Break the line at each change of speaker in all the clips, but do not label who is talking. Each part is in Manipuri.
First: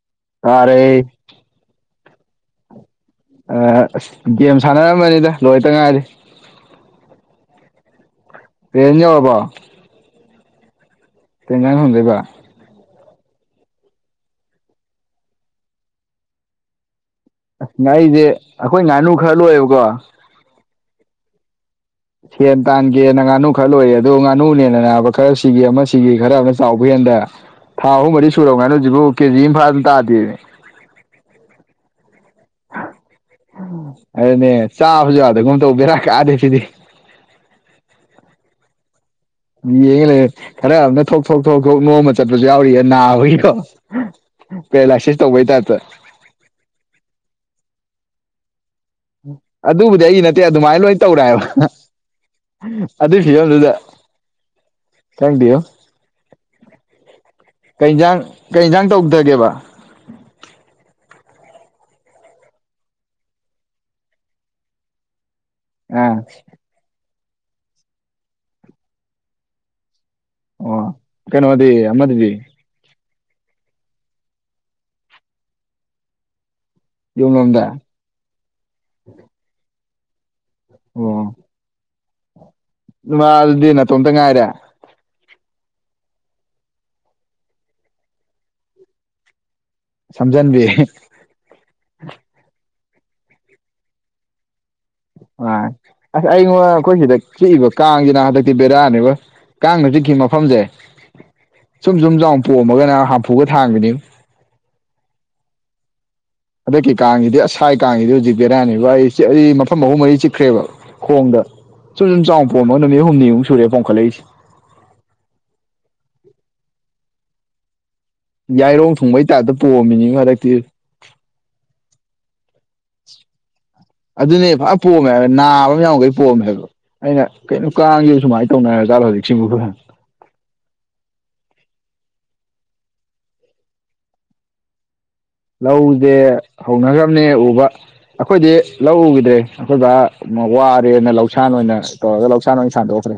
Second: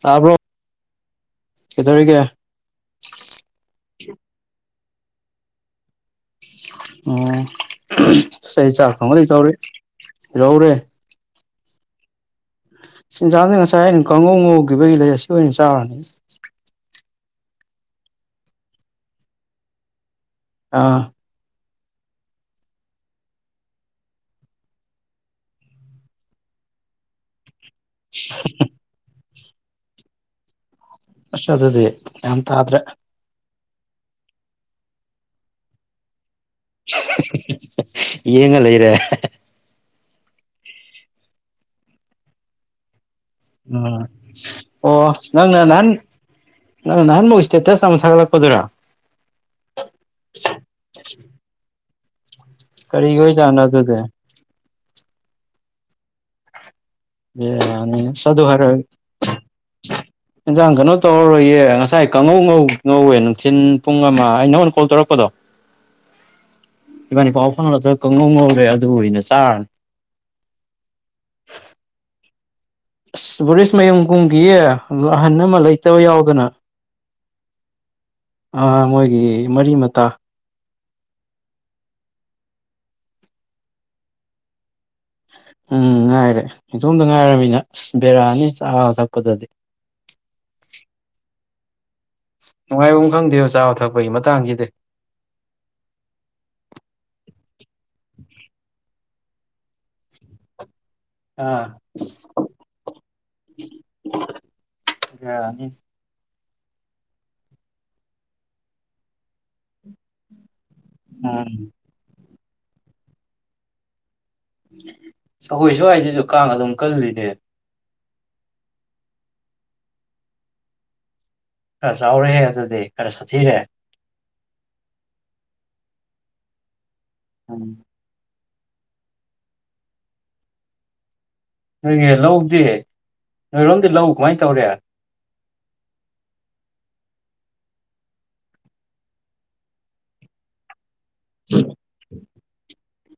ꯇꯥꯕ꯭ꯔꯣ
ꯇꯥꯔꯦ
ꯀꯪꯗꯧꯔꯤꯒꯦ
ꯑ ꯑꯁ ꯒꯦꯝ ꯁꯥꯟꯅꯔꯝꯕꯅꯤꯗ ꯂꯣꯏꯇ ꯉꯥꯏꯔꯤ꯫
ꯑ ꯆꯩ ꯆꯥꯛ
ꯔꯦꯟ
ꯊꯣꯕꯗꯤ
ꯌꯧꯔꯕꯣ
ꯇꯧꯔꯤ ꯌꯧꯔꯦ
ꯀꯩꯟꯖꯥꯡꯗꯣꯡꯗꯤꯕ
ꯆꯤꯟꯖꯥꯛꯁꯤ ꯉꯁꯥꯏ ꯑꯩꯅ ꯀꯥꯡꯉꯧ ꯉꯧꯈꯤꯕꯒꯤ ꯂꯩ ꯑꯁꯤ ꯑꯣꯏꯅ ꯆꯥꯔꯅꯤ꯫
ꯑꯁ ꯉꯥ ꯑꯩꯗꯤ ꯑꯩꯈꯣꯏ ꯉꯥꯅꯨ ꯈꯔ ꯂꯣꯏꯌꯦꯕꯀꯣ
ꯑꯥ
ꯁꯦꯟ ꯇꯥꯟꯒꯦꯅ ꯉꯥꯅꯨ ꯈꯔ ꯂꯣꯏꯔꯦ ꯑꯗꯣ ꯉꯥꯅꯨꯅꯦꯅ ꯅꯥꯕ ꯈꯔ ꯁꯤꯒꯤ ꯑꯃ ꯁꯤꯒꯤ ꯈꯔ ꯑꯃ ꯆꯥꯎꯕ ꯍꯦꯟꯗ ꯊꯥ ꯑꯍꯨꯝ ꯃꯔꯤ ꯁꯨꯔꯕ ꯉꯥꯅꯨ ꯖꯤꯕꯨ ꯀꯦꯖꯤ ꯑꯃꯝꯐꯥꯅ ꯇꯥꯗꯦꯅꯦ
ꯑꯁ ꯑꯗꯨꯗꯤ ꯌꯥꯝ ꯇꯥꯗ꯭ꯔꯦ
ꯑꯗꯨꯅꯦ ꯆꯥꯕꯖꯨ ꯌꯥꯗꯒꯨꯝ ꯇꯧ ꯕꯦꯔꯥ ꯀꯥꯗꯦ ꯁꯤꯗꯤ
ꯌꯦꯡꯉ ꯂꯩꯔꯦ
ꯌꯦꯡꯉ ꯂꯩꯦ ꯈꯔ ꯑꯃꯅ ꯊꯣꯛ ꯊꯣꯛ ꯊꯣꯛ ꯊꯣꯛ ꯅꯣꯝꯃ ꯆꯠꯄꯁꯨ ꯌꯥꯎꯔꯤꯌꯦ ꯅꯥ ꯕꯒꯤ
ꯎꯝ
ꯄꯦꯔꯂꯥꯢꯁꯤꯁ ꯇꯧꯕꯩ ꯇꯥꯢꯞꯇ
ꯅꯪ ꯅꯍꯥꯟꯃꯨꯛ ꯏꯁꯇꯦꯇꯁ ꯑꯃ ꯊꯥꯒꯠꯂꯛꯄꯗꯨꯔꯥ
ꯑꯗꯨꯕꯨꯗꯤ ꯑꯩ ꯅꯠꯇꯦ ꯑꯗꯨꯃꯥꯏꯅ ꯂꯣꯏ ꯇꯧꯔꯦꯑꯕ ꯑꯗꯨ
ꯀꯔꯤꯒꯤ ꯑꯣꯏꯖꯥꯠꯅꯣ
ꯐꯤꯕꯝꯗꯨꯗ
ꯑꯗꯨꯗꯤ
ꯀꯪꯗꯦꯑꯣ
ꯕꯦꯔꯥꯅꯤ
ꯀꯩꯟꯖꯥꯡ
ꯑꯁ ꯑꯗꯨ
ꯀꯩ ꯌꯦꯟꯖꯥꯡ ꯇꯧꯗꯒꯦꯕ
ꯌꯦꯟꯖꯥꯡ ꯀꯩꯅꯣ ꯇꯧꯔꯔꯣꯏꯌꯦ ꯉꯁꯥꯏ ꯀꯥꯡꯉꯧ ꯉꯧ ꯉꯧꯋꯦ ꯅꯨꯡꯊꯤꯟ ꯄꯨꯡ ꯑꯃ ꯑꯩ ꯅꯪꯉꯣꯟꯗ ꯀꯣꯜ ꯇꯧꯔꯛꯄꯗꯣ
ꯑ
ꯏꯕꯥꯅꯤ ꯏꯄꯥꯎ ꯐꯥꯎꯅꯔꯗ ꯀꯪꯉꯧ ꯉꯧꯔꯦ ꯑꯗꯨꯕꯨ ꯍꯩꯅ ꯆꯥꯔꯅꯤ
ꯑꯣ ꯀꯩꯅꯣꯗꯤ ꯑꯃꯗꯨꯗꯤ?
ꯑꯁ ꯕꯣꯔꯤꯁ ꯃꯌꯨꯝꯒꯨꯝꯒꯤꯌꯦ ꯑꯍꯟ ꯑꯃ ꯂꯩꯇꯕ ꯌꯥꯎꯗꯅ꯫
ꯌꯨꯝꯂꯣꯝꯗ?
ꯑ ꯃꯣꯏꯒꯤ ꯃꯔꯤ ꯃꯇꯥ꯫
ꯑꯣ ꯃꯥ ꯑꯗꯨꯗꯤ ꯅꯥꯇꯣꯝꯇ ꯉꯥꯏꯔꯦ?
ꯎꯝ ꯉꯥꯏꯔꯦ ꯏꯗꯣꯝꯗ ꯉꯥꯏꯔꯕꯃꯤꯅ ꯑꯁ ꯕꯦꯔꯥꯅꯤ ꯆꯥꯕ ꯊꯛꯄꯗꯗꯤ꯫
ꯁꯝꯖꯟꯕꯤ
ꯅꯨꯡꯉꯥꯏꯕ ꯈꯪꯗꯦꯕ ꯆꯥꯕ ꯊꯛꯄꯒꯤ ꯃꯇꯥꯡꯁꯤꯗꯤ
ꯑ ꯑꯁ ꯑꯩꯉꯣꯟ ꯑꯩꯈꯣꯏ ꯁꯤꯗ ꯆꯤꯛꯏꯕ ꯀꯥꯡꯁꯤꯅ ꯍꯟꯗꯛꯇꯤ ꯕꯦꯔꯥꯅꯦꯕ ꯀꯥꯡꯅ ꯆꯤꯛꯈꯤ ꯃꯐꯝꯁꯦ
ꯑꯥ
ꯁꯨꯝ ꯁꯨꯝ ꯆꯥꯎ ꯄꯣꯝꯃꯒꯅ ꯍꯥꯝꯐꯨꯒ ꯊꯥꯡꯕꯅꯤ
ꯌꯥꯅꯤ
ꯍꯟꯗꯛꯀꯤ ꯀꯥꯡꯁꯤꯗꯤ ꯑꯁꯥꯏ ꯀꯥꯡꯁꯤꯗꯤ ꯍꯧꯖꯤꯛ ꯕꯦꯔꯥꯅꯦꯕ ꯑꯩ ꯑꯩ ꯃꯐꯝ ꯑꯍꯨꯝ ꯃꯔꯤ ꯆꯤꯛꯈ꯭ꯔꯦꯕ ꯈꯣꯡꯗ
ꯎꯝ
ꯁꯨꯝ ꯁꯨꯝ ꯆꯥꯎ ꯄꯣꯝꯃ ꯅꯨꯃꯤꯠ ꯍꯨꯝꯅꯤꯃꯨꯛ ꯁꯨꯔꯦ ꯄꯣꯡꯈꯠꯂꯛꯏꯁꯦ
ꯁꯒꯣꯏ ꯁ꯭ꯋꯥꯏꯗꯁꯨ ꯀꯥꯡ ꯑꯗꯨꯝ ꯀꯜꯂꯤꯅꯦ
ꯌꯥꯏꯔꯣꯡ ꯊꯨꯡꯕꯩ ꯇꯥꯏꯞꯇ ꯄꯣꯑꯝꯃꯤꯅꯤ ꯍꯟꯗꯛꯇꯤ
ꯈꯔ ꯆꯥꯎꯔꯦ ꯑꯗꯨꯗꯤ ꯈꯔ ꯁꯥꯊꯤꯔꯦ꯫
ꯑꯗꯨꯅꯦ ꯐꯔ ꯄꯣꯝꯃꯦ ꯍꯥꯏꯕ ꯅꯥꯕ ꯑꯃ ꯌꯥꯎꯈꯩ ꯄꯣꯝꯃꯦ ꯍꯥꯏꯕ ꯑꯩꯅ
ꯎꯝ
ꯀꯩꯅꯣ ꯀꯥꯡꯈꯤꯕ ꯁꯨꯃꯥꯏꯅ ꯇꯧꯅ ꯥꯖꯥꯠꯂ ꯍꯧꯖꯤꯛꯁꯤꯕꯨ
ꯅꯣꯏꯒꯤ ꯂꯧꯗꯤ ꯅꯣꯏꯔꯣꯝꯗꯤ ꯂꯧ ꯀꯃꯥꯏꯅ ꯇꯧꯔꯦ?
ꯂꯧꯖꯦ ꯍꯧꯅꯈ꯭ꯔꯕꯅꯦ ꯎꯕ꯫ ꯑꯩꯈꯣꯏꯗꯤ ꯂꯧ ꯎꯈꯤꯗ꯭ꯔꯦ ꯑꯩꯈꯣꯏꯕꯥ ꯋꯥꯔꯦꯅ ꯂꯧ ꯂꯧꯁꯥꯟ ꯑꯣꯏꯅ ꯇꯧꯔꯒ ꯂꯧꯁꯥꯟ ꯑꯣꯏꯅ ꯁꯥꯟꯗꯣꯛꯈ꯭ꯔꯦ꯫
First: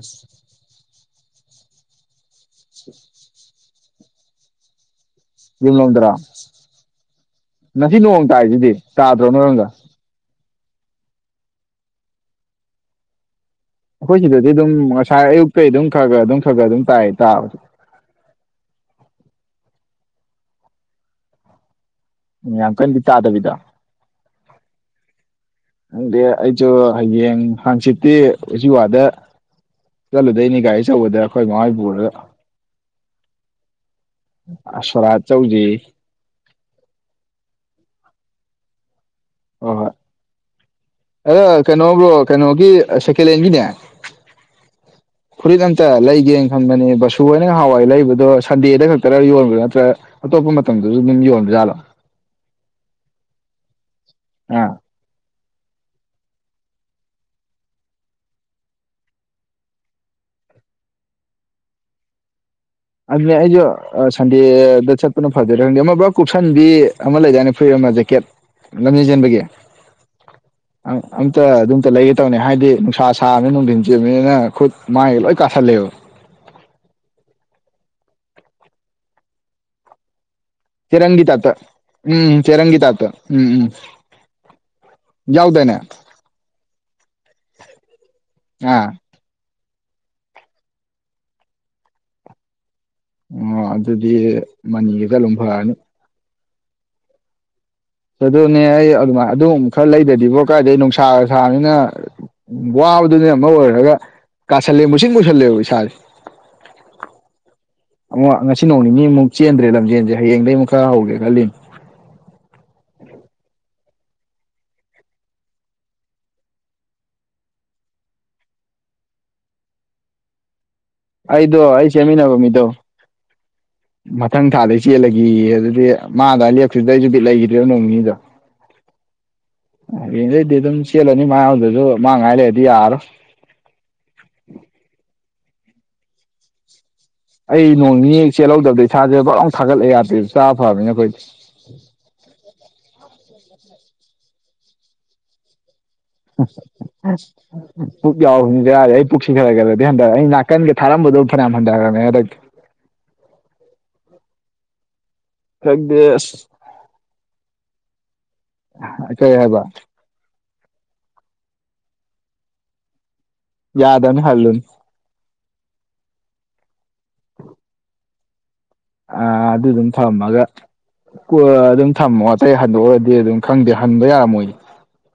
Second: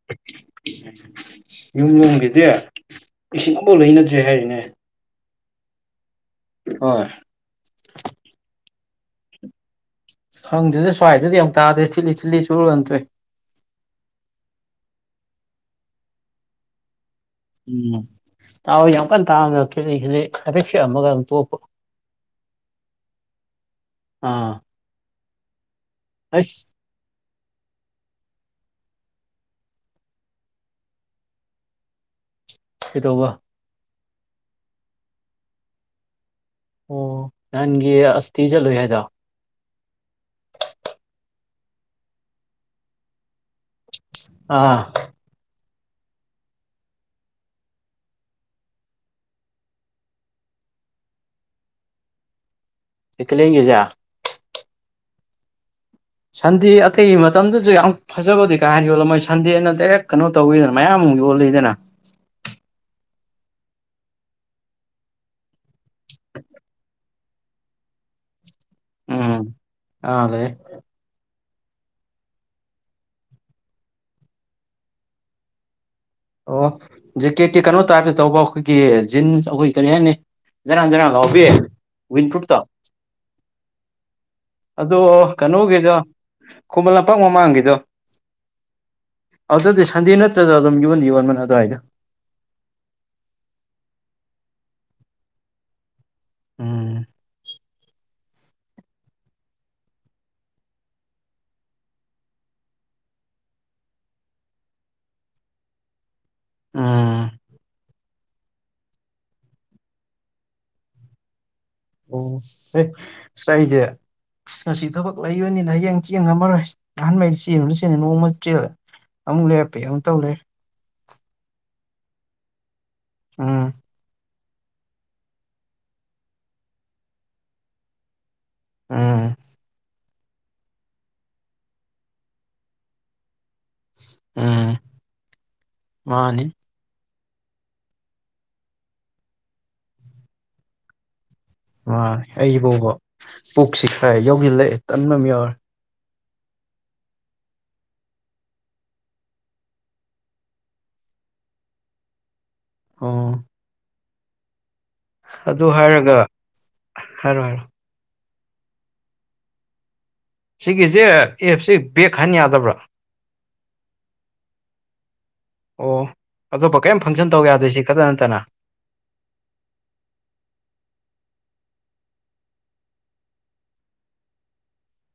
ꯌꯨꯝ ꯂꯣꯝꯒꯤꯗꯤ ꯏꯁꯤꯡ ꯑꯐꯥꯎ ꯂꯩꯅꯗ꯭ꯔꯦ ꯍꯥꯏꯔꯤꯅꯦ꯫
ꯌꯨꯝꯂꯣꯝ ꯗ꯭ꯔꯥ?
ꯍꯣꯏ
ꯉꯁꯤ ꯅꯣꯡ ꯇꯥꯁꯤꯗꯤ ꯇꯥꯗ꯭ꯔꯣ ꯅꯣꯏꯔꯝꯗ?
ꯈꯪꯗꯗ ꯁ꯭ꯋꯥꯏꯗꯗꯤ ꯌꯥꯝ ꯇꯥꯗ꯭ꯔꯦ ꯊꯤꯠꯂꯤ ꯊꯤꯠꯂꯤ ꯆꯨꯔꯟꯗ꯭ꯔꯦ
ꯑꯩꯈꯣꯏ ꯁꯤꯗꯗꯤ ꯑꯗꯨꯝ ꯉꯁꯥꯏ ꯑꯌꯨꯛꯇꯒꯤ ꯑꯗꯨꯝ ꯈꯔꯒ ꯑꯗꯨꯝ ꯈꯔꯒ ꯑꯗꯨꯝ ꯇꯥꯏ ꯇꯥꯕꯁꯨ
ꯎꯝ ꯇꯥꯎ ꯌꯥꯝ ꯀꯟꯅ ꯇꯥꯎ ꯅꯠ ꯈꯤꯠꯂꯤ ꯈꯤꯠꯂꯤ ꯍꯥꯏꯐꯦꯠ ꯈꯤꯛꯑꯝꯃꯒ ꯑꯗꯨꯝ ꯇꯣꯞꯄ
ꯎꯝ ꯌꯥꯝ ꯀꯟꯗꯤ ꯇꯥꯗꯕꯤꯗꯣ
ꯑꯥ
ꯈꯪꯗꯦ ꯑꯩꯖꯨ
ꯑꯩꯁ
ꯍꯌꯦꯡ ꯍꯪꯆꯤꯠꯇꯤ ꯎꯆꯤꯋꯥꯗ ꯆꯠꯂꯨꯗꯩꯅꯦ ꯒꯥꯔꯤ ꯆꯧꯕꯗ ꯑꯩꯈꯣꯏ ꯃꯥꯍꯣꯏ ꯄꯨꯔꯒ
ꯀꯩꯗꯧꯕ
ꯑꯥ ꯁꯣꯔꯥꯠ ꯆꯧꯖꯦꯌꯦ
ꯑꯣ ꯅꯍꯥꯟꯒꯤ ꯑꯁꯇꯤ ꯆꯠꯂꯨꯏ ꯍꯥꯏꯗꯣ
ꯍꯣ ꯍꯣꯏ ꯑ ꯀꯩꯅꯣ ꯕ꯭ꯔꯣ ꯀꯩꯅꯣꯒꯤ ꯁꯦꯀꯦꯂꯦꯟꯒꯤꯅꯦ
ꯑꯥ
ꯐꯨꯔꯤꯠ ꯑꯝꯇ ꯂꯩꯒꯦ ꯈꯟꯕꯅꯦ ꯕꯁꯨꯍꯣꯏꯅ ꯉꯍꯥꯟꯋꯥꯏ ꯂꯩꯕꯗꯣ ꯁꯟꯗꯦꯗ ꯈꯛꯇꯔ ꯌꯣꯟꯕ꯭ ꯅꯠꯇ꯭ꯔ ꯑꯇꯣꯞꯄ ꯃꯇꯝꯗꯖꯨ ꯑꯗꯨꯝ ꯌꯣꯟꯕꯖꯥꯠꯂꯣ
ꯑꯦꯀꯂꯦꯒꯤꯖꯦ
ꯑꯥ
ꯁꯟꯗꯦ ꯑꯇꯩꯒꯤ ꯃꯇꯝꯗꯗꯤ ꯌꯥꯝ ꯐꯖꯕꯗꯤ ꯀꯥꯍꯦꯟ ꯌꯣꯜꯂꯝꯃꯣꯏ ꯁꯟꯗꯦꯅ ꯗꯥꯏꯔꯦꯛ ꯀꯅꯣ ꯇꯧꯏꯗꯅ ꯃꯌꯥꯝ ꯌꯣꯜꯂꯤꯗꯅ
ꯑꯗꯨꯅꯦ ꯑꯩꯖꯨ ꯑ ꯁꯟꯗꯦꯗ ꯆꯠꯄꯅ ꯐꯗꯣꯏꯔ ꯈꯪꯗꯦ ꯑꯃ ꯄꯨꯔꯞ ꯀꯨꯞꯁꯟꯕꯤ ꯑꯃ ꯂꯩꯗꯥꯏꯅꯦ ꯐꯨꯔꯤꯠ ꯑꯃ ꯖꯦꯀꯦꯠ ꯂꯝꯖꯦꯟ
ꯎꯝ
ꯆꯦꯟꯕꯒꯤ
ꯑꯥ ꯂꯩ
ꯑꯝ-ꯑꯝꯇ ꯑꯗꯨꯝꯇ ꯂꯩꯒꯦ ꯇꯧꯅꯦ ꯍꯥꯏꯗꯤ ꯅꯨꯡꯁꯥ ꯁꯥꯕꯅꯤꯅ ꯅꯨꯡꯗꯤꯟ ꯆꯦꯕꯅꯤꯅ ꯈꯨꯠ ꯃꯥꯏꯒ ꯂꯣꯏ ꯀꯥꯁꯜꯂꯦꯕ
ꯑꯣ ꯖꯦꯀꯦꯠꯀꯤ ꯀꯩꯅꯣ ꯇꯥꯏꯞꯇ ꯇꯧꯕ ꯑꯩꯈꯣꯏꯒꯤ ꯖꯤꯟꯁ ꯑꯩꯈꯣꯏ ꯀꯔꯤ ꯍꯥꯏꯅꯤ ꯖꯔꯥꯟ ꯖꯔꯥꯟ
ꯆꯦꯔꯪꯒꯤ
ꯂꯥꯎꯕꯤ
ꯇꯥꯏꯞꯇ ꯎꯝ
ꯋꯤꯟꯄ꯭ꯔꯨꯞꯇꯣ
ꯆꯦꯔꯪꯒꯤ ꯇꯥꯏꯞꯇ ꯎꯝ ꯎꯝ
ꯑꯗꯣ
ꯌꯥꯎꯗꯥꯏꯅꯦ
ꯀꯩꯅꯣꯒꯤꯗꯣ ꯈꯨꯃꯟ ꯂꯝꯄꯥꯛ ꯃꯃꯥꯡꯒꯤꯗꯣ
ꯑꯥ
ꯑꯗꯨꯗꯤ ꯁꯟꯗꯦ ꯅꯠꯇ꯭ꯔꯒ ꯑꯗꯨꯝ ꯌꯣꯟꯗꯤ ꯌꯣꯟꯕꯅꯦ ꯑꯗꯨꯋꯥꯏꯗꯣ
ꯑꯣ ꯑꯗꯨꯗꯤ ꯃꯅꯤꯒ ꯆꯠꯂꯨꯝ ꯐꯔꯅꯤ
ꯎꯝ
ꯑꯗꯨꯅꯦ ꯑꯩ ꯑꯗꯨꯃꯥꯏ ꯑꯗꯨꯝ ꯈꯔ ꯂꯩꯗꯗꯤꯕꯣ ꯀꯥꯏꯗꯩ ꯅꯨꯡꯁꯥꯒ ꯁꯥꯥꯝꯅꯤꯅ ꯋꯥꯕꯗꯨꯅꯦ ꯑꯃ ꯑꯣꯏꯔꯒ ꯀꯥꯁꯜꯂꯦ ꯃꯨꯁꯤꯟ ꯃꯨꯁꯜꯂꯦꯕ ꯏꯁꯥꯖꯦ
ꯎꯝ
ꯑꯃꯨꯛ ꯉꯁꯤ ꯅꯣꯡ ꯅꯤꯅꯤꯃꯨꯛ ꯆꯦꯟꯗ꯭ꯔꯦ ꯂꯝꯖꯦꯟꯖꯦ ꯍꯌꯦꯡꯗꯩꯃꯨꯛ ꯈꯔ ꯍꯧꯒꯦ ꯈꯜꯂꯤꯝ
ꯑꯣ ꯍꯦ ꯑꯩꯗꯤ ꯉꯁꯤ ꯊꯕꯛ ꯂꯩꯕꯅꯤꯅ ꯍꯌꯦꯡ ꯆꯦꯟꯉꯝꯃꯔꯣꯏ ꯑꯍꯥꯟꯕꯩ ꯆꯦꯟꯕꯗꯩ ꯆꯦꯟꯗꯦ ꯅꯣꯡꯃ ꯆꯦꯜꯂꯦꯒ ꯑꯃꯨꯛ ꯂꯦꯞꯄꯦ ꯑꯃꯨꯛ ꯇꯧ ꯂꯩꯔꯦ
ꯑꯩꯗꯣ ꯑꯩ ꯆꯦꯟꯃꯤꯟꯅꯕ ꯃꯤꯗꯣ
ꯑ
ꯃꯊꯪ ꯊꯥꯗꯩ ꯆꯦꯜꯂꯒꯦꯌꯦ ꯑꯗꯨꯗꯤ ꯃꯥ ꯑꯗꯥꯏ ꯂꯦꯞꯈꯤꯕꯗꯨꯗꯩ ꯑꯩꯖꯨ ꯕꯤꯠ ꯂꯩꯒꯤꯗ꯭ꯔꯦ ꯑꯩꯖꯨ ꯅꯣꯡ ꯅꯤꯅꯤꯗ
ꯎꯝ
ꯍꯌꯦꯡꯗꯩꯗꯤ ꯑꯗꯨꯝ ꯆꯦꯜꯂꯅꯤ ꯃꯥ ꯌꯥꯎꯗꯖꯨ ꯃꯥ ꯉꯥꯏ ꯂꯩꯔꯗꯤ ꯌꯥꯔꯣꯏ
ꯎꯝ ꯃꯥꯅꯤ
ꯑꯩ ꯅꯣꯡꯅꯤꯍꯦꯛ ꯆꯦꯜꯍꯧꯗꯕꯗ ꯏꯁꯥꯖꯦ ꯕꯛ ꯂꯥꯎ ꯊꯥꯒꯠꯂꯦ ꯌꯥꯗꯦ ꯆꯥꯕ ꯐꯕꯅꯤꯅ ꯑꯩꯈꯣꯏꯗꯤ
ꯃꯥꯅꯦ ꯑꯩꯕꯧꯕ ꯄꯨꯛꯁꯤ ꯈ꯭ꯔ ꯌꯧꯖꯤꯜꯂꯛꯑꯦ ꯇꯟꯕꯝ ꯌꯥꯎꯔꯦ
[unintelligible] ꯄꯨꯛ ꯌꯥꯎꯃꯤ ꯕꯦꯔꯥꯅꯦ ꯑꯩ ꯄꯨꯛꯁꯤ ꯈꯔ ꯈꯔꯗꯤ ꯍꯟꯊꯔ ꯑꯩ ꯅꯥꯀꯟꯒ ꯊꯥꯔꯝꯕꯗꯣ ꯐꯅꯌꯥꯝ ꯍꯟꯗꯔꯝꯃꯦ ꯍꯟꯗꯛꯇꯤ
ꯑꯣ ꯑꯗꯨ
ꯈꯪꯗꯦ
ꯍꯥꯏꯔꯒ
ꯑꯁ
ꯍꯥꯏꯔꯣ ꯍꯥꯏꯔꯣ
ꯀꯩ ꯍꯥꯏꯕ
ꯁꯤꯒꯤꯖꯦ ꯑꯦꯞꯁꯦ ꯕꯦꯛ ꯍꯟ ꯌꯥꯗꯕ꯭ꯔꯥ
ꯌꯥꯗꯝꯅꯦ ꯍꯜꯂꯨꯅꯨ
ꯑꯣ ꯑꯇꯣꯞꯄ ꯀꯦꯝ ꯐꯪꯁꯟ ꯇꯧ ꯌꯥꯗꯦ ꯁꯤ ꯈꯠꯇ ꯅꯠꯇꯅ
ꯑ ꯑꯗꯨꯗꯨꯝ ꯊꯝꯃꯒ ꯑꯗꯨꯝ ꯊꯝꯃꯣ ꯑꯇꯩ ꯍꯟꯗꯣꯛꯑꯔꯗꯤ ꯑꯗꯨꯝ ꯈꯪꯗꯦ ꯍꯟꯕ ꯌꯥꯔꯃꯣꯏꯗꯤ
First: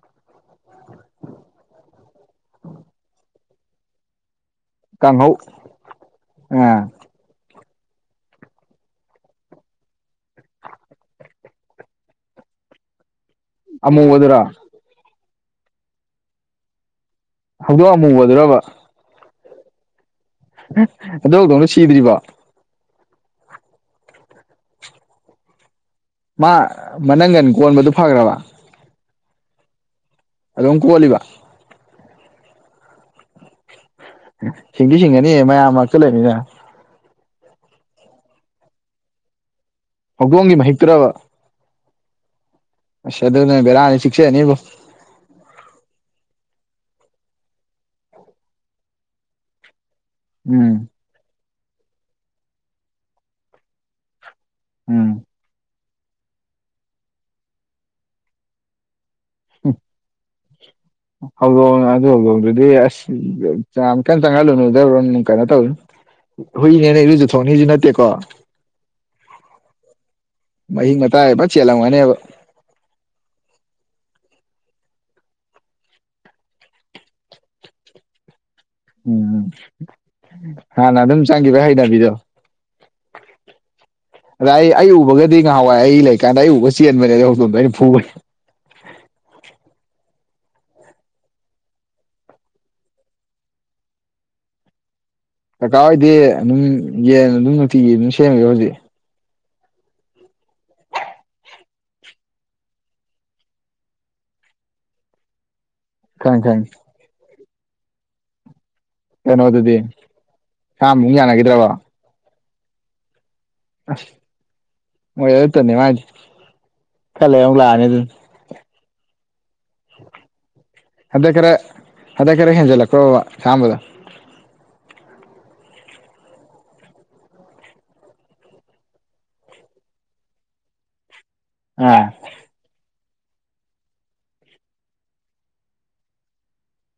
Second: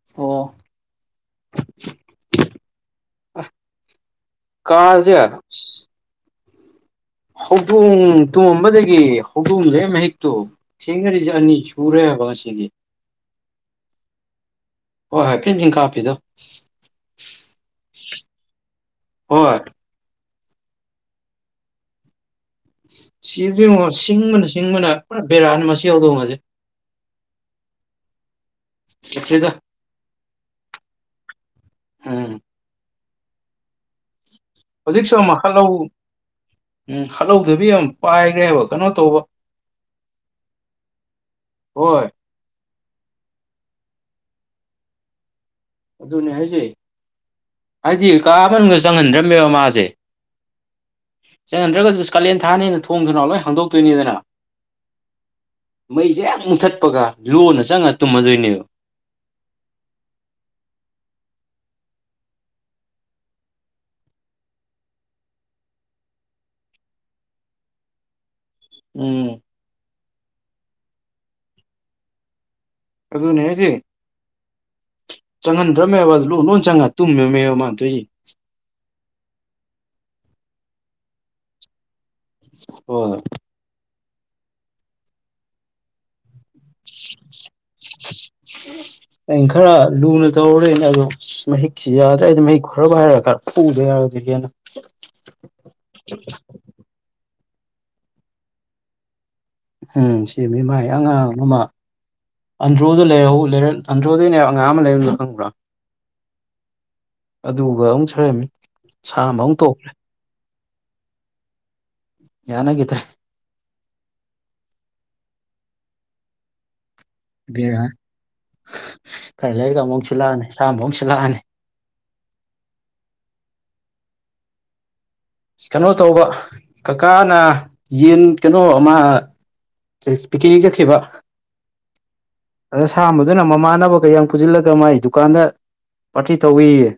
ꯑꫭ [inaudible] [inaudible]
ꯀꯥꯡꯪꯍꯧ ꯑ
ꯍꯧꯗꯣꯡ ꯇꯨꯝꯝꯕꯗꯒꯤ ꯍꯧꯗꯣꯡꯗꯦ ꯃꯍꯤꯛꯇꯨ ꯊꯦꯡꯅꯔꯤꯁꯦ ꯑꯅꯤ ꯁꯨꯔꯦ ꯍꯥꯏꯕ ꯑꯁꯤꯒꯤ
ꯑꯃꯨ ꯑꯣꯗꯨ꯭ꯔꯥ
ꯍꯣꯏ ꯍꯣꯏ ꯄ꯭ꯔꯤꯟꯇꯤꯡ ꯀꯥꯞꯄꯤꯤꯗꯣ
ꯍꯧꯗꯣꯛ ꯑꯃꯨ ꯑꯣꯏꯗ꯭ꯔꯕ
ꯍꯣꯏ
ꯑꯗꯨꯧꯗꯧꯅ ꯁꯤꯗ꯭ꯔꯤꯕ
ꯁꯤꯁꯤꯉꯣ ꯁꯤꯡꯕꯅ ꯁꯤꯡꯕꯅ ꯄꯨꯔꯥ ꯕꯦꯔꯥꯅ ꯃꯁꯤꯡ
ꯃꯥ ꯃꯅꯪꯒꯟ ꯀꯣꯟꯕꯗꯨ ꯐꯈ꯭ꯔꯕ
ꯆꯆꯦꯗ
ꯑ ꯀꯣꯜꯕꯥ
ꯎꯝ
ꯁꯤꯡꯗꯤ
ꯍꯧꯖꯤꯛꯁꯨ ꯑꯃ
ꯁꯤꯡꯒꯅꯤꯍꯦ ꯃꯌꯥꯝ
ꯍꯠꯂꯧ
ꯃꯔ ꯆ ꯂꯩꯅꯤꯅ
ꯎꯝ ꯍꯥꯠꯍꯧꯗꯕꯤ ꯌꯥꯝ ꯄꯥꯏꯈ꯭ꯔꯦꯕ ꯀꯩꯅꯣ ꯇꯧꯕ
ꯍꯧꯗꯣꯡꯒꯤ ꯃꯍꯤꯛꯇ꯭ꯔꯕ
ꯍꯣꯏ
ꯑꯁ ꯑꯗꯨꯅꯦ ꯕꯦꯔꯥꯅꯤ ꯆꯤꯛꯆꯅꯤꯕꯣ
ꯑꯗꯨꯅꯦ ꯍꯥꯏꯁꯦ ꯍꯥꯏꯗꯤ ꯀꯥꯃꯟꯒ ꯆꯪꯍꯟꯗ꯭ꯔꯝꯃꯦꯕ ꯃꯥꯁꯦ
ꯎꯝ
ꯆꯪꯍꯟꯗ꯭ꯔꯒꯁꯨ ꯀꯥꯂꯦꯟ ꯊꯥꯅ ꯍꯦꯅ ꯊꯣꯡꯗꯨꯅ ꯂꯣꯏ ꯍꯥꯡꯗꯣꯛꯇꯣꯏꯅꯤꯗꯅ
ꯎꯝ
ꯃꯩꯁꯦ ꯌꯥꯝ ꯃꯨꯊꯠꯄꯒ ꯂꯣꯟꯅ ꯆꯪꯉꯒ ꯇꯨꯝꯃꯗꯣꯏꯅꯦꯕ
ꯎꯝ
[inaudible]
ꯍꯗ ꯑꯗꯨ꯭ꯔꯗꯤ ꯑꯁ ꯀ ꯆꯪꯣ ꯗꯦꯕ ꯀꯩꯅ ꯇꯧ ꯍꯨꯏꯅꯦꯅꯦ ꯏꯔꯨꯖ ꯊꯣꯡꯅꯤꯁꯨ ꯅꯠꯇꯦꯀꯣ
ꯎꯝ
ꯃꯍꯤꯡ ꯃꯇꯥꯏ ꯍꯥꯏꯕ ꯆꯦꯜꯂꯝꯒꯅꯦꯕ
ꯑꯗꯨꯅꯦ ꯍꯧꯖꯤ ꯆꯪꯍꯟꯗ꯭ꯔꯕꯃꯦꯕ ꯑꯗꯨ ꯂꯨ ꯅꯣꯏ ꯆꯪꯉ ꯇꯨꯝꯃꯦꯕ ꯃꯥꯥꯟꯗꯣꯏꯁ
ꯎꯝ ꯍꯥꯟꯅ ꯑꯗꯨꯝ ꯆꯪꯈꯤꯕ ꯍꯩꯅꯕꯤꯗꯣ
ꯍ
ꯑꯗ ꯑꯩ ꯎꯕꯒꯗꯤ ꯉꯍꯥꯎꯋꯥꯏ ꯑꯩ ꯂꯩꯀꯥꯟꯗ ꯑꯩ ꯎꯕꯒ ꯆꯦꯟꯕꯅꯦ ꯑꯗꯨ ꯍꯧꯖꯤꯣꯗꯣ ꯑꯩꯅ ꯐꯨꯕꯅꯤ
ꯎꯝ ꯑ ꯈꯔ ꯂꯨꯅ ꯇꯧꯔꯨꯔꯦꯅ ꯑꯗꯣ ꯃꯍꯤꯛꯁꯤ ꯌꯥꯗ꯭ꯔꯦ ꯑꯩꯗꯤ ꯃꯍꯤꯛ ꯈꯔꯕ ꯍꯥꯏꯔꯒ ꯈꯔ ꯄꯖ ꯍꯥꯏ ꯑꯣꯏꯖꯤ ꯌꯥꯝꯅ
ꯆꯀꯥꯔ ꯍꯣꯏꯗꯤ ꯑꯗꯨꯝ ꯌꯦꯟ ꯑꯗꯨꯝ ꯅꯨꯡꯇꯤꯒꯤ ꯑꯗꯨꯝ ꯁꯦꯝꯃꯦꯣ ꯍꯧꯖꯤꯛ
ꯎꯝ ꯁꯤ ꯃꯤ ꯃꯥꯏ ꯑꯉꯥꯡ ꯑꯃ ꯑꯟꯗ꯭ꯔꯣꯗ ꯂꯩꯔ ꯂꯩꯔ ꯑꯟꯗ꯭ꯔꯣꯗꯅꯦ ꯑꯉꯥꯡ ꯑꯃ ꯂꯩꯔꯝꯗ ꯈꯪꯕ꯭ꯔꯥ
ꯇꯥꯏ ꯇꯥꯏ
ꯑꯗꯨꯒ ꯑꯃꯨꯛ ꯁ ꯍꯥꯏꯔꯝꯃꯤ
ꯀꯩꯅꯣꯗꯨꯗꯤ ꯁꯥꯃꯨꯛ ꯌꯥꯅꯈꯤꯗ꯭ꯔꯕ
ꯌꯥꯅꯒꯤꯗ
ꯑꯁ ꯍꯣꯏ ꯇꯅꯤ ꯃꯥ
ꯕꯦꯔꯥ ꯈꯔ ꯂꯩꯔꯒ ꯑꯃꯨꯛꯨꯛ ꯁꯤꯂꯛꯑꯅꯤ ꯁꯥ ꯑꯃꯨꯛ ꯁꯤꯜꯂꯛꯑꯅꯤ
ꯑꯗ ꯀꯔꯦ ꯍꯦꯟꯖꯂ ꯀꯣ ꯁꯥꯝꯕꯗ
ꯀꯩꯅꯣ ꯇꯧꯕ ꯀꯀꯥꯅ ꯌꯦꯟ ꯀꯩꯅꯣ ꯑꯃ ꯄꯤꯛꯅꯤ ꯆꯠꯈꯤꯕ
ꯑ
ꯑꯗ ꯁꯥꯝꯕꯗꯨꯅ ꯃꯃꯥꯟꯅꯕ ꯀꯩꯌꯥꯝ ꯄꯨꯁꯤꯜꯂꯒ ꯃꯥꯥꯏ ꯗꯨꯀꯥꯟꯗ ꯄꯥꯔꯇꯤ ꯇꯧꯏꯌꯦ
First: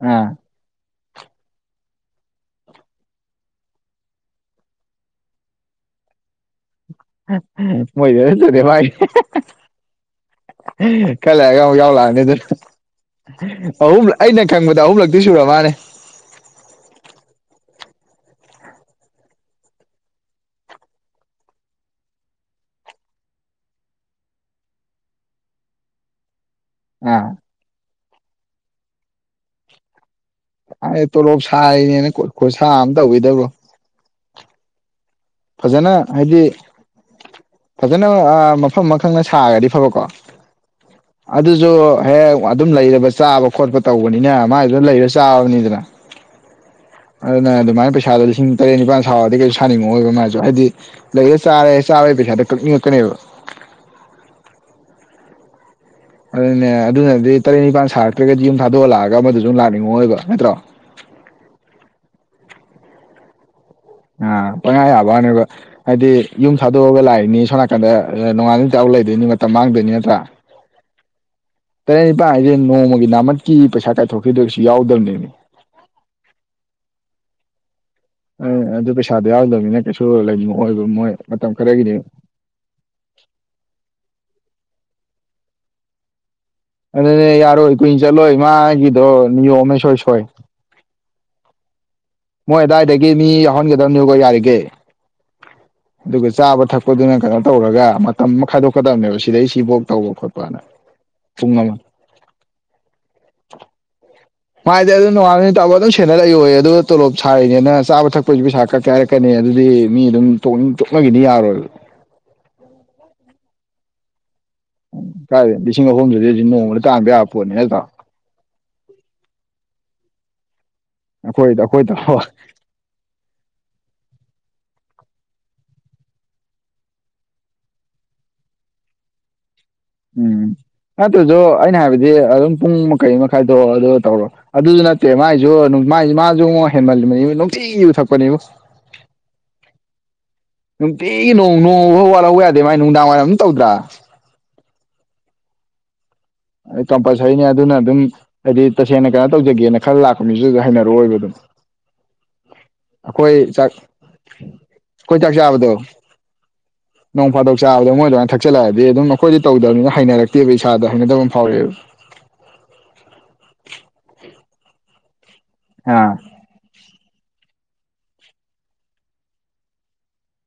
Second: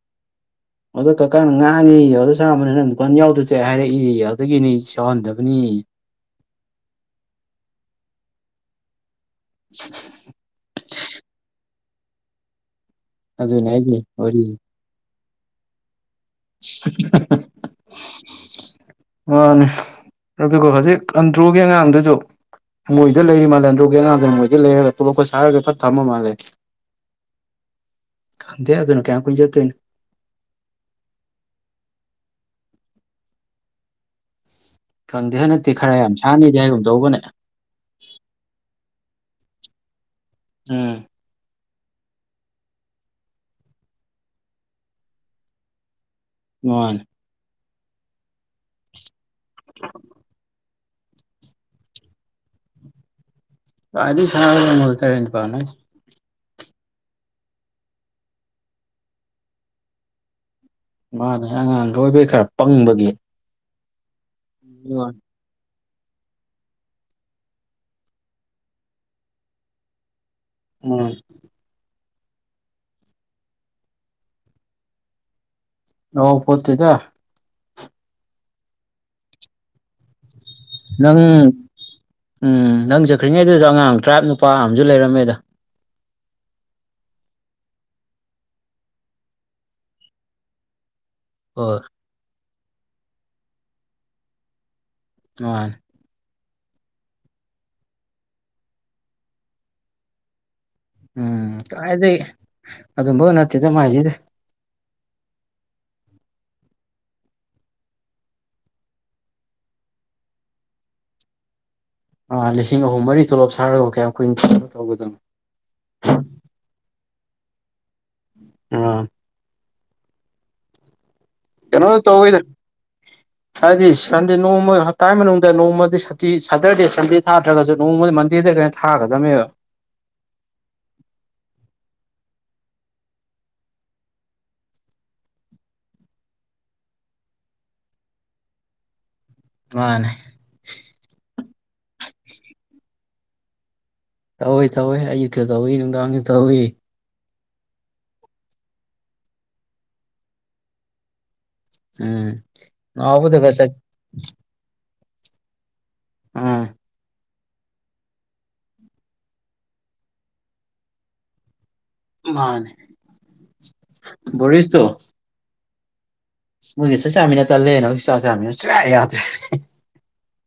ꯑ
[inaudible] ꯑꯗꯣ ꯀꯀꯥꯅ ꯉꯥꯡꯉꯤ ꯑꯗꯣ ꯁꯥꯥꯡꯕꯅꯤ ꯅꯪ ꯗꯨꯀꯥꯟ ꯌꯥꯎꯗ꯭ꯔꯁꯦ ꯍꯥꯏꯔꯛꯏ ꯑꯗꯨꯗꯒꯤꯅꯤ ꯁꯧꯍꯟꯗꯕꯅꯤ
ꯃꯣꯏꯖꯁꯨꯗꯦ ꯃꯥꯒꯤ
ꯎ
ꯈꯜꯂꯑꯒ ꯑꯃꯨꯛ ꯌꯥꯎ ꯂꯥꯛꯑꯅꯤ ꯑꯗꯨꯅ
ꯑꯗꯨꯅꯦ ꯑꯩꯁꯦ
ꯑꯍꯨꯝꯂ
ꯋꯥꯔꯤ
ꯑꯩꯅ ꯈꯪꯕꯗ ꯑꯍꯨꯝꯂꯛꯇꯤ ꯁꯨꯔ ꯃꯥꯜꯅꯦ
[unintelligible] ꯃꯥꯅꯦ ꯑꯗꯨꯒ ꯍꯧꯖꯤꯛ ꯑꯟꯗ꯭ꯔꯣꯒꯤ ꯑꯉꯥꯡꯗꯨꯁꯨ ꯃꯣꯏꯗ ꯂꯩꯔꯤ ꯃꯥꯜꯂꯦ ꯑꯟꯗ꯭ꯔꯣꯒꯤ ꯑꯉꯥꯡꯗꯣ ꯃꯣꯏꯗ ꯂꯩꯔꯒ ꯇꯣꯞꯄꯣꯏꯀꯥ ꯁꯥꯔꯒ ꯐꯥ ꯊꯝꯃ ꯃꯥꯜꯂꯦ
ꯎꯝ
ꯈꯥꯟꯗꯦ ꯑꯗꯨꯅ ꯀꯌꯥꯝ ꯀꯨꯏ ꯆꯠꯇꯣꯏꯅꯣ
ꯀꯥꯏ ꯇꯣꯂꯣꯞ ꯁꯥꯏꯔꯤꯅꯦꯅ ꯈꯠꯁꯥ ꯑꯃ ꯇꯧꯋꯤꯗꯕꯣ
ꯈꯪꯗꯦ ꯍꯟꯗꯛꯇꯤ
ꯐꯖꯅ
ꯈꯔ ꯌꯥꯝ
ꯍꯥꯏꯗꯤ
ꯁꯥꯟꯅꯦꯗꯤ ꯍꯥꯏꯒꯨꯝ ꯇꯧꯕꯅꯦ
ꯐꯖꯅ ꯑꯥ ꯃꯐꯝ ꯑꯃꯈꯪꯅ ꯁꯥꯔꯒꯗꯤ ꯐꯕꯀꯣ
ꯎꯝ
ꯑꯗꯨꯁꯨ ꯍꯦꯛ ꯑꯗꯨꯝ ꯂꯩꯔꯕ ꯆꯥꯕ ꯈꯣꯠꯄ ꯇꯧꯕꯅꯤꯅ ꯃꯥꯥꯏꯗꯨ ꯂꯩꯔ ꯆꯥꯕꯅꯤꯗꯅ
[inaudible]
ꯑꯗꯨꯅ ꯑꯗꯨꯃꯥꯏꯅ ꯄꯩꯁꯥꯗꯣ ꯂꯤꯁꯤꯡ ꯇꯔꯦꯠ ꯅꯤꯄꯥꯥꯟ ꯁꯥꯥꯎꯑꯣꯗꯤ ꯀꯩꯁꯨ ꯁꯥꯅꯤꯡ ꯉꯣꯏꯕ ꯃꯥꯁꯨ ꯍꯥꯏꯗꯤ ꯂꯩꯔ ꯆꯥꯔꯦ ꯆꯥꯕꯩ ꯄꯩꯁꯥꯗ ꯀꯛꯅꯤꯡꯉꯛꯀꯅꯦꯕ
ꯀꯥꯏꯗꯩ ꯊꯥ ꯑꯃꯥꯗ ꯇꯔꯦꯠ ꯅꯤꯄꯥꯟꯅꯣ
ꯑꯗꯨꯅꯦ ꯑꯗꯨꯅꯗꯤ ꯇꯔꯦꯠ ꯅꯤꯄꯥꯥꯟ ꯁꯥꯔꯛꯇ꯭ꯔꯒꯗꯤ ꯌꯨꯝ ꯊꯥꯗꯣꯛꯑꯂꯛꯑꯒ ꯑꯃꯗꯨ ꯁꯨ ꯂꯥꯛꯅꯤꯡꯉꯛꯑꯣꯏꯕ ꯅꯠꯇ꯭ꯔꯣ
ꯃꯥꯅꯦ ꯑꯉꯥꯡꯒ ꯑꯣꯏꯕꯩ ꯈꯔ ꯄꯪꯕꯒꯤ
ꯑ ꯄꯪꯌꯥ ꯌꯥꯕꯋꯥꯅꯦꯕꯥ ꯍꯥꯏꯗꯤ ꯌꯨꯝ ꯊꯥꯗꯣꯛꯑꯒ ꯂꯥꯛꯏꯅꯤ ꯁꯣꯝ ꯅꯥꯀꯟꯗ ꯅꯣꯡꯉꯥꯝꯗꯩ ꯅꯨꯃꯤꯠ ꯇꯥꯕꯧ ꯂꯩꯗꯣꯏꯅꯤ ꯃꯇꯝ ꯃꯥꯡꯗꯣꯏꯅꯤ ꯅꯠꯇ꯭ꯔꯥ
ꯎꯝ
ꯇꯔꯦꯠ ꯅꯤꯄꯥꯥꯟ ꯍꯥꯏꯁꯦ ꯅꯣꯡꯃꯒꯤ ꯅꯥꯝꯃꯠꯀꯤ ꯄꯩꯁꯥ ꯀꯥꯏꯊꯣꯛꯈꯤꯗ꯭ꯔꯁꯨ ꯌꯥꯎꯗꯝꯅꯦꯃꯤ
[inaudible]
ꯑ ꯑꯗꯨ ꯄꯩꯁꯥꯗꯣ ꯌꯥꯎꯗꯕꯅꯤꯅ ꯀꯩꯁꯨ ꯂꯩꯅꯤꯡꯉꯛ ꯑꯣꯏꯕ ꯃꯣꯏ
ꯅꯪ
ꯃꯇꯝ ꯈꯔꯒꯤꯗꯤ
ꯎꯝ ꯅꯪ ꯆꯈ꯭ꯔꯤꯉꯩꯗꯨꯁꯨ ꯑꯉꯥꯡ ꯇꯔꯥꯞ ꯅꯨꯄꯥ ꯑꯃꯁꯝꯨ ꯂꯩꯔꯝꯃꯦꯗ
ꯑꯗꯨꯅꯦ ꯌꯥꯔꯣꯏ ꯀꯨꯏ ꯆꯠꯂꯣꯏ ꯃꯥꯒꯤꯗꯣ ꯅꯤꯌꯣꯝꯃꯥ ꯏꯁꯣꯏ ꯁꯣꯏ
ꯍꯣꯏ
ꯃꯣꯏ ꯑꯗꯥꯏꯗꯒꯤ ꯃꯤ ꯌꯥꯎꯍꯟꯒꯗꯝꯅꯦꯕꯀꯣ ꯌꯥꯔꯤꯒꯩ
ꯃꯥꯅꯦ
ꯑꯗꯨꯒ ꯆꯥꯕ ꯊꯛꯄꯗꯨꯅ ꯀꯩꯅꯣ ꯇꯧꯔꯒ ꯃꯇꯝ ꯑꯃ ꯈꯥꯏꯗꯣꯛꯀꯗꯕꯅꯦꯕ ꯁꯤꯗꯩ ꯁꯤꯐꯥꯎ ꯇꯧꯕ ꯈꯣꯠꯄꯅ
ꯎꯝ
ꯄꯨꯡ ꯑꯃ
ꯀꯥꯏꯗꯩ ꯑꯗꯨꯝꯕꯒ ꯅꯠꯇꯦꯗ ꯃꯥꯏꯁꯤꯗꯤ
ꯃꯥꯥꯏꯗꯤ ꯑꯗꯨꯝ ꯅꯣꯉꯥꯝꯗꯩ ꯅꯨꯃꯤꯠ ꯇꯥꯕꯧ ꯑꯗꯨꯝ ꯁꯦꯟꯅꯔ ꯂꯩꯌꯣꯌꯦ ꯑꯗꯨ ꯇꯣꯂꯣꯞ ꯁꯥꯔꯤꯅꯦꯅ ꯆꯥꯕ ꯊꯛꯄꯩꯖꯨ ꯄꯩꯁꯥ ꯀꯛꯀꯦ ꯍꯥꯏꯔꯛ ꯀꯅꯤ ꯑꯗꯨꯗꯤ ꯃꯤ ꯑꯗꯨꯝ ꯇꯣꯛꯅꯤꯡ ꯇꯣꯛꯅꯒꯤꯅꯤ ꯌꯥꯔꯣꯏꯕ
ꯑꯥ ꯂꯤꯁꯤꯡ ꯑꯍꯨꯝ ꯃꯔꯤ ꯇꯣꯂꯣꯞ ꯁꯥꯔꯒ ꯀꯌꯥꯝ ꯀꯨꯏꯅ ꯇꯧꯒꯗꯕꯅꯣ
ꯀꯥꯏ ꯂꯤꯁꯤꯡ ꯑꯍꯨꯝꯗꯨꯗꯤ ꯍꯧꯖꯤ ꯅꯣꯡꯃꯗ ꯇꯥꯡꯕ ꯌꯥꯕ ꯄꯣꯠꯅꯦ ꯅꯠꯇ꯭ꯔꯥ
ꯎꯝ
ꯑꯩꯈꯣꯏ ꯑꯩꯈꯣꯏ
ꯀꯩꯅꯣ
ꯇꯧ
ꯇꯧꯋꯤꯗ ꯍꯥꯏꯕꯗꯤ ꯁꯟꯗꯦ ꯅꯣꯡꯃ ꯍꯞꯇꯥꯏ ꯃꯅꯨꯡꯗ ꯅꯣꯡꯃꯗꯤ ꯁꯨꯇꯤ ꯁꯇꯔꯗꯦ ꯁꯟꯗꯦ ꯊꯥꯗ꯭ꯔꯒꯁꯨ ꯅꯣꯡꯃꯗꯤ ꯃꯟꯗꯦꯗ ꯊꯥꯒꯗꯝꯅꯦꯕ
ꯎꯝ ꯑꯗꯨꯗꯣ ꯑꯩꯅ ꯍꯥꯏꯕꯗꯤ ꯑꯗꯨꯝ ꯄꯨꯡ ꯃꯈꯩ ꯃꯈꯥꯏꯗꯣ ꯑꯗꯨ ꯇꯧꯔꯣ ꯑꯗꯨꯁꯨ ꯅꯠꯇꯦ ꯃꯥꯏꯁꯨ ꯃꯥꯁꯨꯉꯣ ꯍꯦꯟꯃꯜꯂꯤꯕꯅꯤ ꯅꯨꯡꯇꯤꯒꯤ ꯌꯨ ꯊꯛꯄꯅꯦꯕꯨ
ꯃꯥꯅꯦ
ꯅꯨꯡꯇꯤꯒꯤ ꯅꯣꯡ ꯅꯣꯡꯐꯥꯎ ꯋꯥꯠꯍꯧꯕ ꯌꯥꯗꯦ ꯃꯥꯏ ꯅꯨꯡꯗꯥꯡꯋꯥꯏꯝ ꯑꯗꯨꯝ ꯇꯧꯗ꯭ꯔꯥ
ꯇꯧꯋꯦ ꯇꯧꯋꯦ ꯑꯌꯨꯛꯁꯨ ꯇꯧꯋꯤ ꯅꯨꯡꯗꯥꯡꯁꯨ ꯇꯧꯏ
ꯀꯝꯄꯜꯁꯔꯤꯅꯦ ꯑꯗꯨꯅ ꯑꯗꯨꯝ ꯍꯥꯏꯗꯤ ꯇꯁꯦꯡꯅ ꯀꯩꯅꯣ ꯇꯧꯖꯒꯦꯅ ꯈꯜꯂꯥ ꯂꯥꯛꯄ ꯃꯤꯁꯨ ꯑꯗꯨ ꯍꯩꯅꯔꯛꯑꯣꯏꯕ ꯑꯗꯨꯝ
ꯎꯝ
ꯑꯩꯈꯣꯏ
ꯅꯥꯎꯕꯗꯒ
ꯆꯥꯛ
ꯆꯠ
ꯑꯩꯈꯣꯏ ꯆꯥꯛ ꯆꯥꯕꯗꯣ
ꯑꯥ
ꯅꯣꯡ ꯐꯥꯗꯣꯛ ꯆꯥꯕꯗ ꯃꯣꯏ ꯑꯗꯨꯃꯥꯏꯅ ꯊꯛꯆꯜꯂꯛꯑꯗꯤ ꯑꯗꯨꯝ ꯑꯩꯈꯣꯏꯗꯤ ꯇꯧꯗꯅꯤꯅ ꯍꯩꯅꯔꯛꯇꯦꯕ ꯏꯁꯥꯗ ꯍꯩꯅꯗꯕ ꯐꯥꯎꯛꯑꯦꯕ
ꯃꯥꯅꯦ ꯕꯣꯔꯤꯁ ꯇꯣ
ꯑꯥ
ꯃꯣꯏꯒ ꯆꯥꯛ ꯆꯥꯃꯤꯅ ꯇꯜꯂꯦ ꯅ ꯍꯧꯁꯨ ꯆꯥꯛ ꯆꯥꯃꯤꯅ ꯆꯦ ꯁꯨꯌꯥ ꯌꯥꯗ꯭ꯔꯦ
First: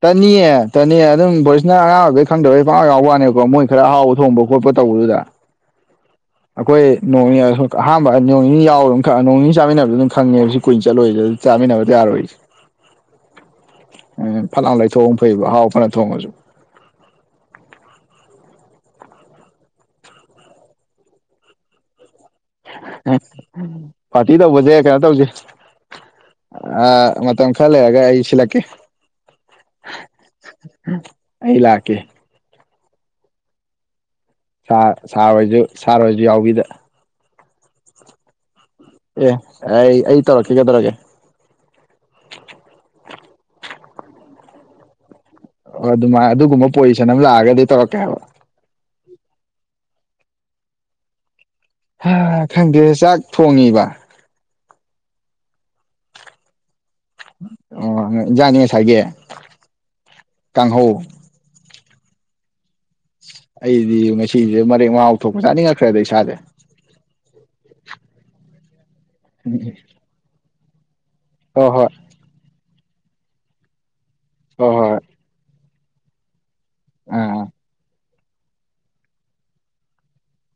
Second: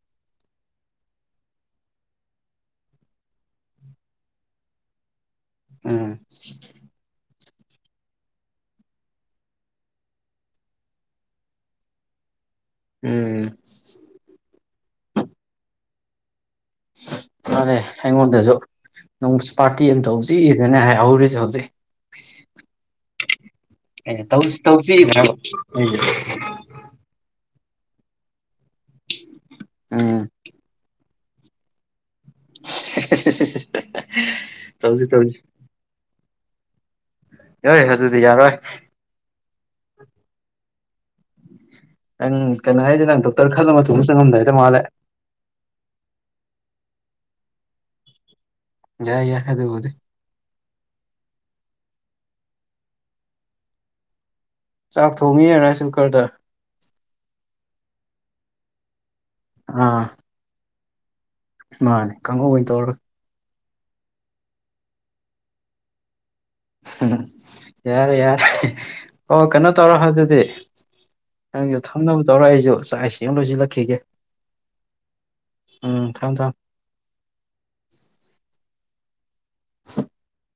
ꯇꯟꯅꯤꯌꯦ ꯇꯅꯤꯌꯦ ꯑꯗꯨꯝ ꯕꯣꯔꯤꯁꯅ ꯑꯉꯥꯡ ꯑꯣꯏꯕꯩ ꯈꯪꯗꯕꯩ ꯄꯪꯌꯥꯎ ꯌꯥꯎꯕꯩ ꯋꯥꯅꯦꯕꯀꯣ ꯃꯣꯏ ꯈꯔ ꯍꯥꯎꯕ ꯊꯣꯡꯕ ꯈꯣꯠꯄ ꯇꯧꯕꯗꯨꯗ
ꯎꯝ
ꯑꯩꯈꯣꯏ ꯅꯣꯡꯅꯤ ꯑꯍꯥꯟꯕ ꯅꯣꯡ ꯅꯤ ꯌꯥꯎꯔ ꯑꯗꯨꯝ ꯈ ꯅꯣꯡ ꯅꯤ ꯆꯥꯃꯤꯟꯅꯕꯗꯨ ꯑꯗꯨꯝ ꯈꯪꯉꯕ ꯁꯤ ꯀꯨꯏꯟ ꯆꯠꯂꯣꯏꯁꯤꯗ ꯆꯥꯃꯤꯟꯅꯕ ꯌꯥꯔꯣꯏꯁꯦ
ꯎꯝ
ꯐꯠꯂꯥꯡ ꯂꯩꯊꯣꯛ ꯐꯩꯕ ꯑꯍꯥꯎ ꯐꯅ ꯊꯣꯡꯉꯁꯨ
ꯃꯥꯅꯦ ꯑꯩꯉꯣꯟꯗꯁꯨ ꯅ ꯄꯥꯔꯇꯤ ꯑꯃ ꯇꯧꯁꯤꯛꯗꯅꯦ ꯍꯥꯏꯍꯧꯔꯤꯁꯦ ꯍꯧꯖꯤꯛ
[unintelligible]
ꯑꯩꯅꯥ ꯇꯧꯁꯤ [unintelligible]
ꯑꯥ ꯃꯇꯝ ꯈꯥꯂꯩꯔꯥꯒ ꯑꯩ ꯁꯤꯂꯛꯀꯦ
ꯎꯝ
ꯑꯩ ꯂꯛꯀꯦ
[unintelligible]
ꯁꯥ ꯁꯥꯔ
ꯇꯧꯁꯤ
ꯍꯣꯏꯁꯨ ꯁꯥꯔ ꯍꯣꯏꯁꯨ ꯌꯥꯎꯕꯤꯗ
[unintelligible] ꯑꯗꯨꯗꯤ ꯌꯥꯔꯣꯏ
ꯑꯦ ꯑꯩ ꯑꯩ ꯇꯧꯔꯛꯈꯤꯀꯗꯧꯔꯒꯦ
ꯅꯪ ꯀꯩꯅꯣ ꯍꯥꯏꯁꯦ ꯅꯪ ꯗꯣꯛꯇꯔ ꯈꯜꯂ ꯃꯊꯨꯡ ꯆꯪꯉꯝꯗꯏꯗ ꯃꯥꯜꯂꯦ
ꯑꯣ ꯑꯗꯨꯃꯥꯏꯅ ꯑꯗꯨꯒꯨꯝꯕ ꯄꯣꯖꯤꯁꯟ ꯑꯃ ꯂꯥꯛꯑꯒꯗꯤ ꯇꯧꯔꯛꯀꯦꯍꯥꯏꯕꯥ
ꯌꯥꯏ ꯌꯥ ꯑꯗꯨꯕꯨꯗꯤ
ꯍꯥ ꯈꯪꯗꯦ ꯆꯥꯛ ꯊꯣꯡꯉꯤꯕ
ꯆꯥꯛ ꯊꯣꯡꯉꯤ ꯔꯥꯏꯁ ꯀꯨꯀꯔꯗ
ꯑꯣ ꯌꯦꯡꯁꯡꯗꯤ ꯉꯁꯥꯏꯒꯤ
ꯑꯥ
ꯀꯥꯡꯍꯧ
ꯃꯥꯅꯦ ꯀꯥꯡꯍꯧ ꯑꯣꯏꯟ ꯇꯧꯔ
ꯑꯩꯗꯤ ꯉꯁꯤꯁꯦ ꯃꯔꯦꯛ ꯃꯥꯎ ꯊꯣꯛꯄ ꯆꯥꯅꯤꯡꯉꯛꯈ꯭ꯔꯦꯗ ꯏꯁꯥꯥꯁꯦ
[unintelligible] ꯌꯥꯔꯦ ꯌꯥꯔꯦ ꯑꯣ ꯀꯩꯅꯣ ꯇꯧꯔꯣ ꯑꯗꯨꯗꯤ
ꯍꯣꯏ
ꯅꯪꯁꯨ
ꯍꯣꯏ
ꯊꯝꯅꯕ ꯇꯧꯔꯛ ꯑꯩꯁꯨ ꯆꯥꯛ ꯏꯁꯤꯡ ꯑꯃ ꯂꯣꯏꯁꯤꯜꯂꯛꯈꯤꯒꯦ
ꯍꯣ ꯍꯣꯏ
ꯎꯝ ꯊꯥꯝ ꯊꯝ
[unintelligible]
[inaudible]